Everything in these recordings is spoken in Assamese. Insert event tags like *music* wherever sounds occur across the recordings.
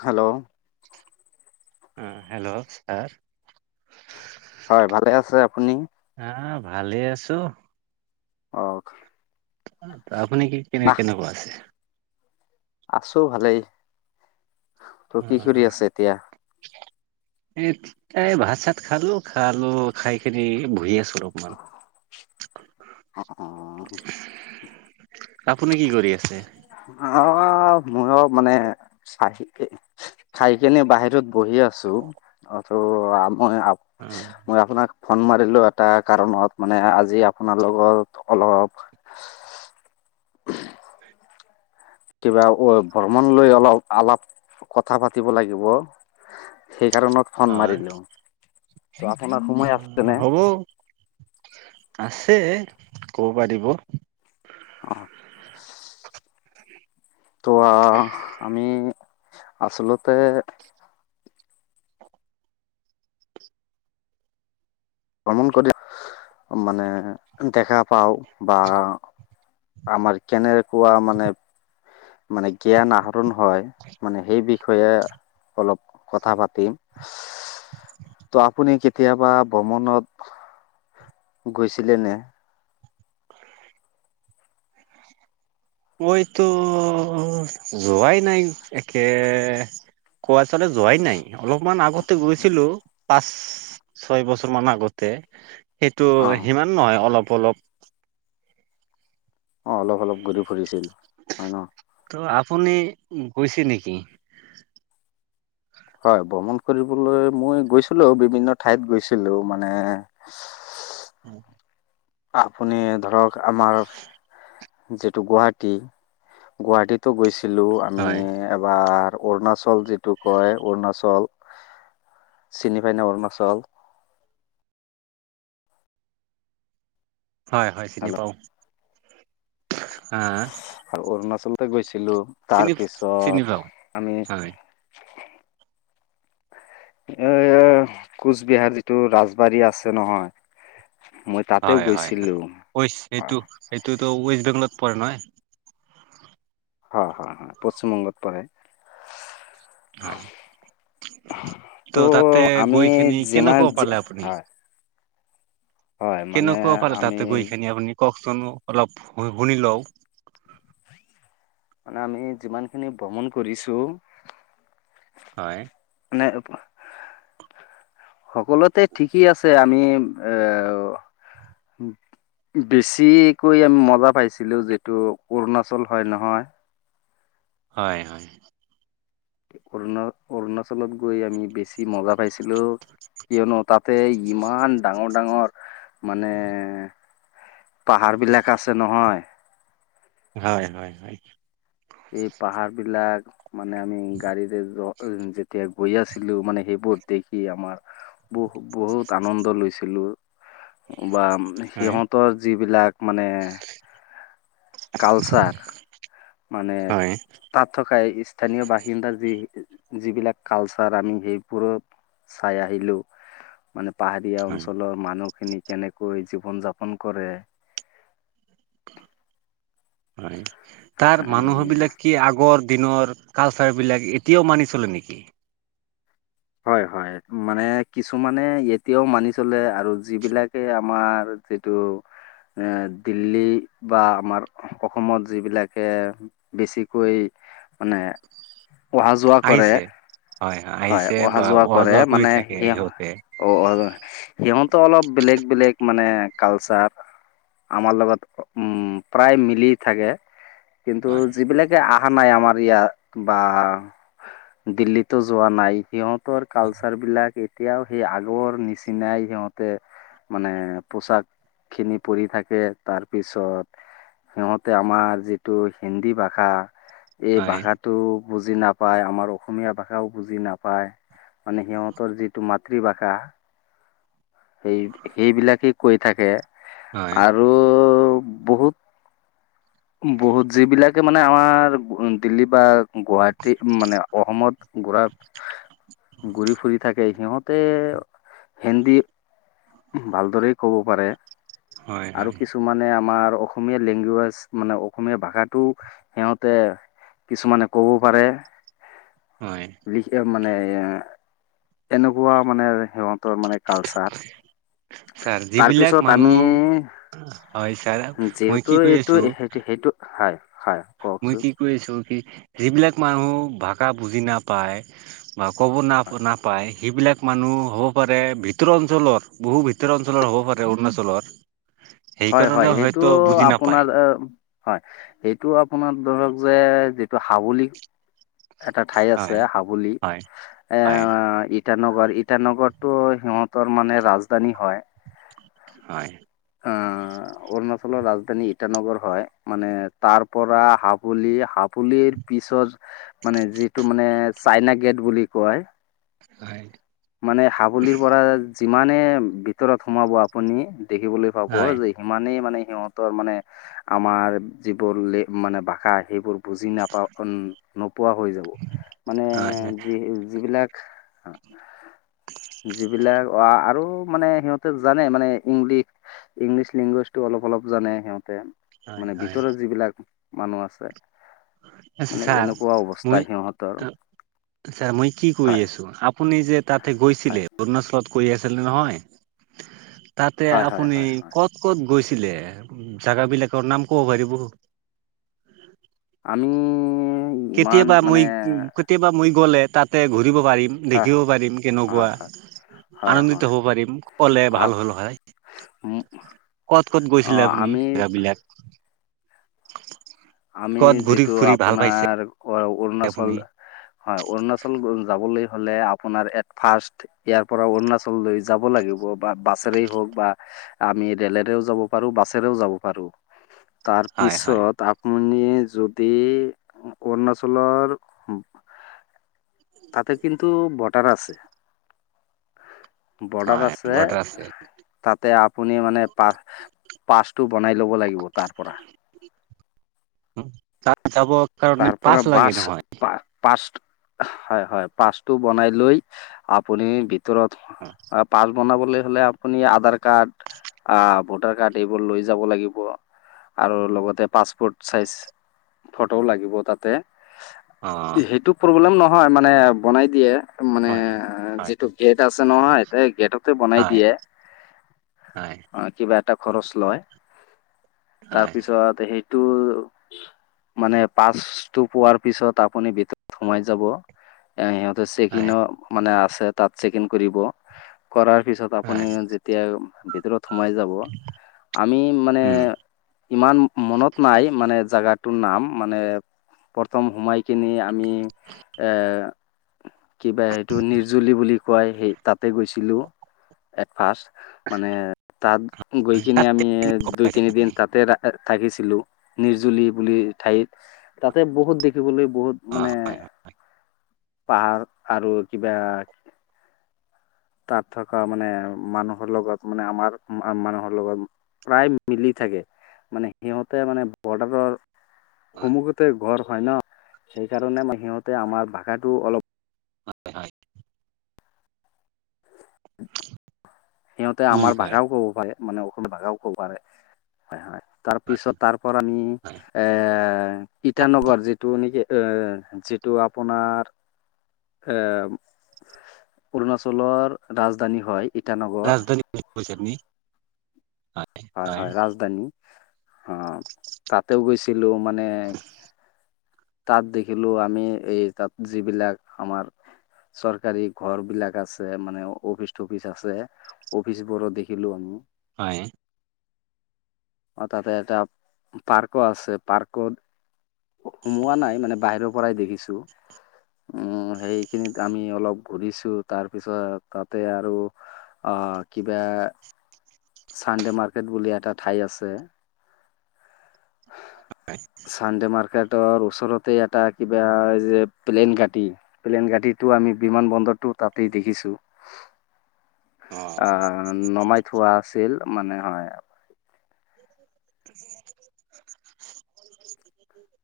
হেল্ল'? উম হেল্ল' ছাৰ। হয়, ভালে আছে আপুনি? হা, ভালে আছোঁ। অ'। আপুনি কি, কেনে, কেনেকুৱা আছে? আছোঁ ভালেই। ত উম কি কৰি উম। আছে এতিয়া এ, তাই ভাত চাত খালো খালো খাই কিনি এ বহি আছোঁ ৰ। মা হ হুম। অ আপুনি কি কৰি আছে? অ, ময়ো মানে চাকে। খাই কেনে, বাহিৰত বহি আছোঁ অ ত আম মই। অ মই আপোনাক ফোন মাৰিলোঁ এটা কাৰণত মানে আজি আপোনাৰ লগত অলপ। কিবা অ ভ্ৰমণ লৈ অলপ অলপ কথা পাতিব লাগিব। সেই কাৰণত ফোন হয় মাৰিলোঁ, ত, আপোনাৰ সোমাই আছে নে? উম। আছে ক'ব পাৰিব। আহ। তো আহ আমি আচলতে। ভ্ৰমণ কৰি মানে দেখা পাওঁ বা। আমাৰ কেনেকোৱা মানে। মানে জ্ঞান আহৰণ হয় মানে সেই বিষয়ে। অলপ কথা পাতিম ত আপুনি কেতিয়াবা। ভ্ৰমনত। গৈছিলে নে। মইতো যোৱাই নাই একে। কোৱা চলে যোৱাই নাই অলপমান আগত। ত গৈছিলোঁ পাঁচ, ছয় বছৰ মান আগতে সেইটো অ', সিমান। নহয় অলপ অলপ। অ, অলপ অলপ ঘূৰি ফুৰিছিল হয় ন। ত আপুনি গৈছে নেকি? হয়, ভ্ৰমণ কৰিবলৈ মই গৈছিলোঁ, বিভিন্ন ঠাইত গৈছিলোঁ মানে। উম। আপুনি এ ধৰক আমাৰ। যিটো গুৱাহাটী গুৱাহাটীতো গৈছিলো আমি হয় বাৰ অৰুণাচল যিটো কয় অৰুণাচল চিনি পাই নে অৰুণাচল? হয় - হয়, চিনি পাওঁ হাঁ? আৰু অৰুণাচলতে গৈছিলোঁ তাৰ চিনি পাওঁ পিছত আমি *inaudible* হয় এ এ কোচবিহাৰ যিটো ৰাজবাৰী আছে নহয় মই তাতেও হয়, হয়, গৈছিলো হয়, ৱেষ্ট হয় এইটো সেইটোতো ৱেষ্ট বেংগলত পৰে নহয়? হয়, হয়, হয়, পশ্চিমবংগত পৰে। হয় ত' তাতে আমি গৈ খিনি যিমান কেনেকোৱা পালে আপুনি? হয় হয় মানে কেনেকোৱা পালে আমি তাতে গৈ কিনি আপুনি কওকচোন অলপ শুনি লওঁ। মানে আমি যিমানখিনি ভ্ৰমণ কৰিছোঁ হয়। মানে সকলোতে ঠিকেই আছে আমি এ বেছিকৈ আমি মজা পাইছিলোঁ যিতু অৰুণাচল হয় নহয় হয় - হয় অৰুণা অৰুণাচলত গৈ আমি বেছি মজা পাইছিলোঁ কিয়নো তাতে ইমান ডাঙৰ ডাঙৰ মানে পাহাৰ বিলাক আছে নহয় হয়, হয়, হয়। এই পাহাৰ বিলাক মানে আমি গাড়ীৰে যো যেতিয়া গৈ আছিলোঁ মানে সেইবোৰ দেখি আমাৰ বহু বহুত আনন্দ লৈছিলো। বা হয় সিহঁতৰ যিবিলাক মানে কালচাৰ মানে হয় তাত থকা স্থানীয় বাসিন্দাৰ যি যিবিলাক কালচাৰ আমি সেইবোৰত চাই আহিলো মানে পাহাৰীয়া হয় অঞ্চলৰ মানুহখিনি কেনেকৈ জীৱন যাপন কৰে হয়, তাৰ মানুহ বিলাক কি আগৰ দিনৰ কালচাৰ বিলাক এতিয়াও মানি চলে নেকি? হয় - হয়, মানে কিছুমানে এতিয়াও মানি চলে আৰু যিবিলাকে আমাৰ যিটো এ দিল্লী বা আমাৰ অসমত যিবিলাকে বেছিকৈ মানে অহা যোৱা কৰে আহিছে হয় আহিছে অহা বা যোৱা কৰে কৰি মানে থাকে সেই অ', সিহঁতে অ', সিহঁত অলপ বেলেগ বেলেগ মানে কালচাৰ আমাৰ লগত উম, প্ৰায় মিলি থাকে কিন্তু হয় যিবিলাক আহা নাই আমাৰ ইয়াত বা দিল্লীতো যোৱা নাই সিহঁত তো আৰু কালচাৰ বিলাক। এতিয়াও সেই আগৰ নিচিনাই সিহঁতে মানে পোচাক খিনি পৰি থাকে তাৰ পিছত সিহঁতে আমাৰ যিটো হিন্দী ভাষা এই হয়, ভাষাটো বুজি নাপাই আমাৰ অসমীয়া ভাষাও বুজি না পাই মানে সিহঁতৰ যিটো মাতৃভাষা সেই সেইবিলাকে কৈ থাকে হয়, আৰু বহুত বহুত যিবিলাকে মানে আমাৰ দিল্লী বা গুৱাহাটী মানে অসমত গুৰা, ঘুৰি- ফুৰি থাকে, সিহঁত তে হিন্দী ভালদৰেই ক'ব পাৰে, হয়, আৰু হয়, কিছু মানে আমাৰ অসমীয়া লেংগুৱেজ মানে অসমীয়া ভাষাটোও সিহঁতে কিছুমানে ক'ব পাৰে। হয়। *unintelligible* মানে এ এনেকুৱা মানে সিহঁতৰ মানে কালচাৰ। ছাৰ যিবিলাক তাৰপিছত আমি মানুহ হয়, ছাৰ মই কি কৈ আছো? টো সেইটো সেইটো, হয়, হয়, কওকচোন? কৈছোঁ কি সেইবিলাক মানুহ ভাষা বুজি নাপায় বা ক'ব নাপ হয় নাপায় সেইবিলাক মানুহ হ'ব পাৰে ভিতৰু অঞ্চলৰ, বহু ভিত অঞ্চলৰ হ'ব পাৰে অৰুণাচলৰ। হয়, হয়। সেইকাৰণে সেইটো হয়তো বুজি নাপায় আপোনাৰ আহ! হয়, এইটো আপোনাৰ ধৰক যে, যিটো হাৱলী এটা ঠাই আছে হয়, হাৱলী। হয়, এ হয়, ইটানগৰ, ইটানগৰটো সিহঁতৰ মানে ৰাজধানী হয়। হয়। অ। অৰুণাচলৰ ৰাজধানী ইটানগৰ হয়, মানে তাৰ পৰা হাবুলি হাবুলিৰ পিছত মানে যিটো মানে চাইনা গেট বুলি কয় হয়। মানে হাবুলীৰ পৰা যিমানে ভিতৰত সোমাব আপুনি, দেখিবলৈ পাব হয়, যে সিমানেই মানে সিহঁতৰ মানে, আমাৰ যিবোৰ লে মানে ভাষা সেইবোৰ বুজি নাপাওঁ নোপোৱা হৈ যাব, মানে হয়, যি যিবিলাক যিবিলাক আৰু মানে সিহঁতে জানে মানে ইংলিছ- ইংলিছ লেংগুৱেজটো অলপ-অলপ জানে সিহঁতে। হয়, মানে হয়, ভিতৰত যিবিলাক মানুহ আছে মানে ছাৰ, এনেকুৱা অৱস্থা মই সিহঁতৰ ছাৰ, মই কি কৈ হয় আছো? আপুনি যে তাতে গৈছিলে, হয় অৰুণাচলত গৈ আছিল নহয় তাতে হয় হয় আপুনি হয় হয় ক'ত ক'ত গৈছিলে? জাগ বিলাকৰ নাম ক'ব পাৰিব? আমি ইমান কেতিয়াবা মানে মই কেতিয়াবা মই গ'লে তাতে ঘূৰিব পাৰিম। হয় দেখিব পাৰিম হয় কেনেকুৱা? হয় হয় হয় আনন্দিত হ'ব পাৰিম, ক'লে ভাল আ- হ'ল হয়। ক'ত ক'ত অ গৈছিলে আপুনি, আমি জেগাবিলাক? আমি ক'ত ঘূৰি যিটো ফুৰি ভাল পাইছে আপোনাৰ অ অৰুণাচল আপুনি? হয়, অৰুণাচল যাবলৈ হ'লে আপোনাৰ এট ফাষ্ট ইয়াৰ পৰা অৰুণাচল লৈ যাব লাগিব বা বাছেৰেই হওঁক বা আমি ৰেলেৰেও যাব পাৰো, বাছেৰেও যাব পাৰোঁ। হয় হয় তাৰপিছত, আপুনি যদি অৰুণাচলৰ উম, তাতে কিন্তু বডাৰ আছে। বডাৰ হয় আছে। বৰ্ডাৰ আছে। তাতে, আপুনি মানে পা পাছটো বনাই ল'ব লাগিব তাৰ পৰা। তাত যাবৰ কাৰণে পাছ লাগে নহয়। পাছত হয় হয় পাছটো বনাই লৈ আপুনি ভিতৰত অ'। অ', পাছ বনাবলৈ হ'লে আপুনি আধাৰ কাৰ্ড আহ ভোটাৰ কাৰ্ড এইবোৰ লৈ যাব লাগিব আৰু লগতে পাছপোৰ্ট চাইজ ফটোও লাগিব তাতে অ' সেইটো প্ৰব্লেম নহয় মানে বনাই দিয়ে। মানে হয় হয়। হয় যিটো গেট আছে নহয় গেটতে বনাই হয় দিয়ে। হয় অ', কিবা এটা খৰচ লয়। হয় তাৰপিছত সেই মানে পাছটো পোৱাৰ পিছত আপুনি ভিতৰত সোমাই যাব। এ সিহঁতে হয় চেকিইনত মানে আছে তাত চেকিইন কৰিব কৰাৰ পিছত আপুনি হয় যেতিয়া ভিতৰত সোমাই যাব আমি মানে উম ইমান মনত নাই মানে জেগা টো নাম মানে প্ৰথম সোমাই কিনি আমি এ কিবা সেইটো নিৰ্জুলি বুলি কয় সেই তাতে গৈছিলো। এট ফাষ্ট মানে তাত গৈ কিনি তাত আমি দুই তিনি দিন তাতে থাকিছিলো নিৰ্জুলি বুলি ঠাইত তাতে বহুত দেখিবলৈ বহুত অ', হয়, হয়। হয় পাৰ্ক আৰু কিবা তাত থকা মানে মানুহৰ লগত মানে আমাৰ মানুহৰ লগত প্ৰায় মিলি থাকে। মানে সিহঁতে মানে বৰ্ডাৰৰ হয় সম্মুখতে ঘৰ হয় ন সেইকাৰণে মানে সিহঁতে আমাৰ ভাষাটো অলপ হয়, হয়। *inaudible* সিহঁতে বুজি আমাৰ পায়। ভাষাও ক'ব পাৰে মানে অসমীয়া ভাষাও ক'ব পাৰে হয় হয়। তাৰপিছত তাৰ পৰা আমি হয় এ ইটানগৰ যিটো নেকি এ যিটো আপোনাৰ এ অৰুণাচলৰ ৰাজধানী হয়। ইটানগৰ ৰাজধানী *unintelligible* হয়, হয়, ৰাজধানী অ'। তাতেও গৈছিলো মানে তাত দেখিলো আমি এই তাত যিবিলাক আমাৰ চৰকাৰী ঘৰবিলাক আছে মানে অফিচ চফিচ আছে। অফিচবোৰো দেখিলো আমি। হয়। অ', তাতে এটা পাৰ্কো আছে পাৰ্কত সোমোৱা নাই মানে বাহিৰৰ পৰাই দেখিছো। উম, সেইখিনিত আমি অলপ ঘূৰিছো তাৰপিছত তাতে আৰু অ', কিবা চানডে মাৰ্কেট বুলি এটা ঠাই আছে। চানডে মাৰ্কেট তৰ ওচৰতে এটা কিবা যে প্লেন কাটি। প্লেইন গাড়ীতো আমি বিমান বন্দৰটো তাতেই দেখিছো। অ আহ নমাই থোৱা আছিল মানে হয়। *inaudible*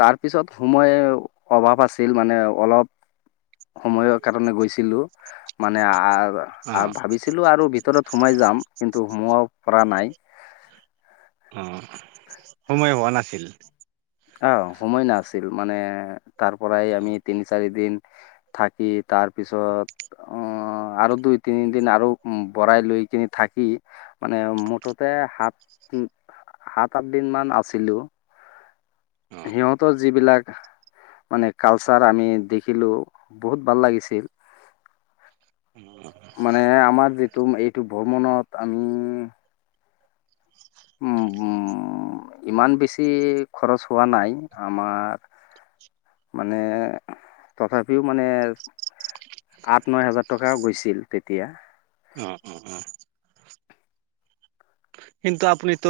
তাৰপিছত সময় অভাৱ আছিল মানে অলপ সময়ৰ কাৰণে গৈছিলো। মানে অ অ আ ভাবিছিলো আৰু ভিতৰত সোমাই যাম কিন্তু সোমাব পৰা নাই। অ সময় হোৱা নাছিল। আ সময় নাছিল মানে তাৰ পৰাই অ আমি তিনি চাৰি দিন থাকি তাৰপিছত অ আৰু দুই তিনিদিন আৰু বৰাই লৈ কিনি থাকি। মানে মুঠতে সাত সাত আঠ দিন মান আছিলো। অ অ সিহঁতৰ যিবিলাক মানে কালচাৰ আমি দেখিলোঁ বহুত ভাল লাগিছিল। উম। মানে আমাৰ যিটো এইটো ভ্ৰমণত আমি। উম উ *unintelligible* উম ইমান বেছি খৰচ হোৱা নাই আমাৰ মানে তথাপিও মানে। আঠ ন হোজাৰ টকা গৈছিল তেতিয়া। অ অ অ। কিন্তু আপুনিতো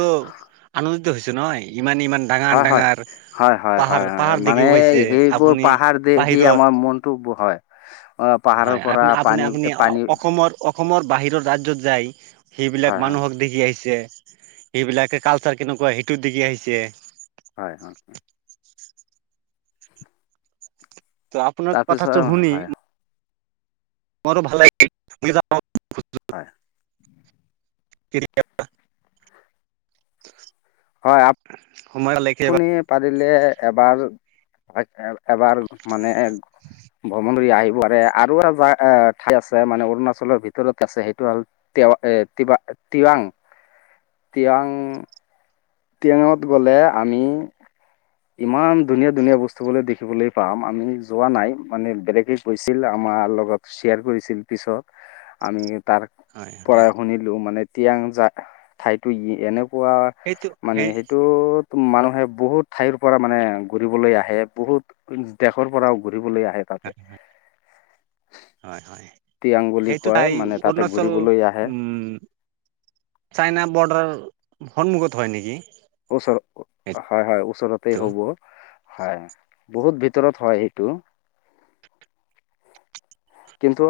আনন্দিত হৈছে নহয়, ইমান ইমান ডাঙৰ হয় হয় ডাঙৰ হয় হয় পাহাৰ হয় হয় পাহাৰ মানে দেখিব পাইছে সেইবোৰ আপুনি পাহাৰ দেখি বাহিৰৰ আমাৰ মন টো হয়। অ পাহাৰৰ হয় আপ পৰা আপুনি পানী আপুনি পানী অসমৰ অসমৰ বাহিৰৰ ৰাজ্যত যায় হয় সেইবিলাক হয় মানুহক দেখি আহিছে। সেইবিলাকে কালচাৰ কেনেকুৱা সেইটোত দেখি আহিছে। হয় হয়। ত আপোনাৰ তাৰপিছত কথাটো শুনি। হয় মোৰো ভাল লাগ হয়। *unintelligible* *inaudible* হয় আপ সময়ৰ লৈকে বা পাৰিলে এবাৰ এবাৰ মানে ভ্ৰমণ আহিব আৰু এটা যা ঠাই আছে মানে অৰুণাচলৰ ভিতৰত আছে সেইটো আৰু তেৱ এ তিবাং তিৱাং তিৱাং তিৱাংত গ'লে আমি ইমান ধুনীয়া ধুনীয়া বস্তুবোলে দেখিবলৈ পাম আমি যোৱা নাই মানে বেলেগে গৈছিল আমাৰ লগত শ্বেয়াৰ কৰিছিল পিছত, আমি তাৰ হয় হয় পৰাই শুনিলো মানে তিয়াং জা ঠাইতো এনেকুৱা সেইটো মানে সেই সেইটোত মানুহে বহুত ঠাইৰ পৰা মানে ঘূৰিবলৈ আহে বহুত দেশৰ পৰাও ঘূৰিবলৈ আহে। তাতে হয় হয়। টিয়াং বুলি সেইটো কয় তাই মানে তাতে অৰুণাচল ঘূৰিবলৈ আহে উম। চাইনা বৰ্ডাৰ সন্মুখত হয় নেকি। ওচৰ সেইটো হয় হয় ওচৰতে হ'ব। হয় বহুত ভিতৰত হয় সেইটো। কিন্তু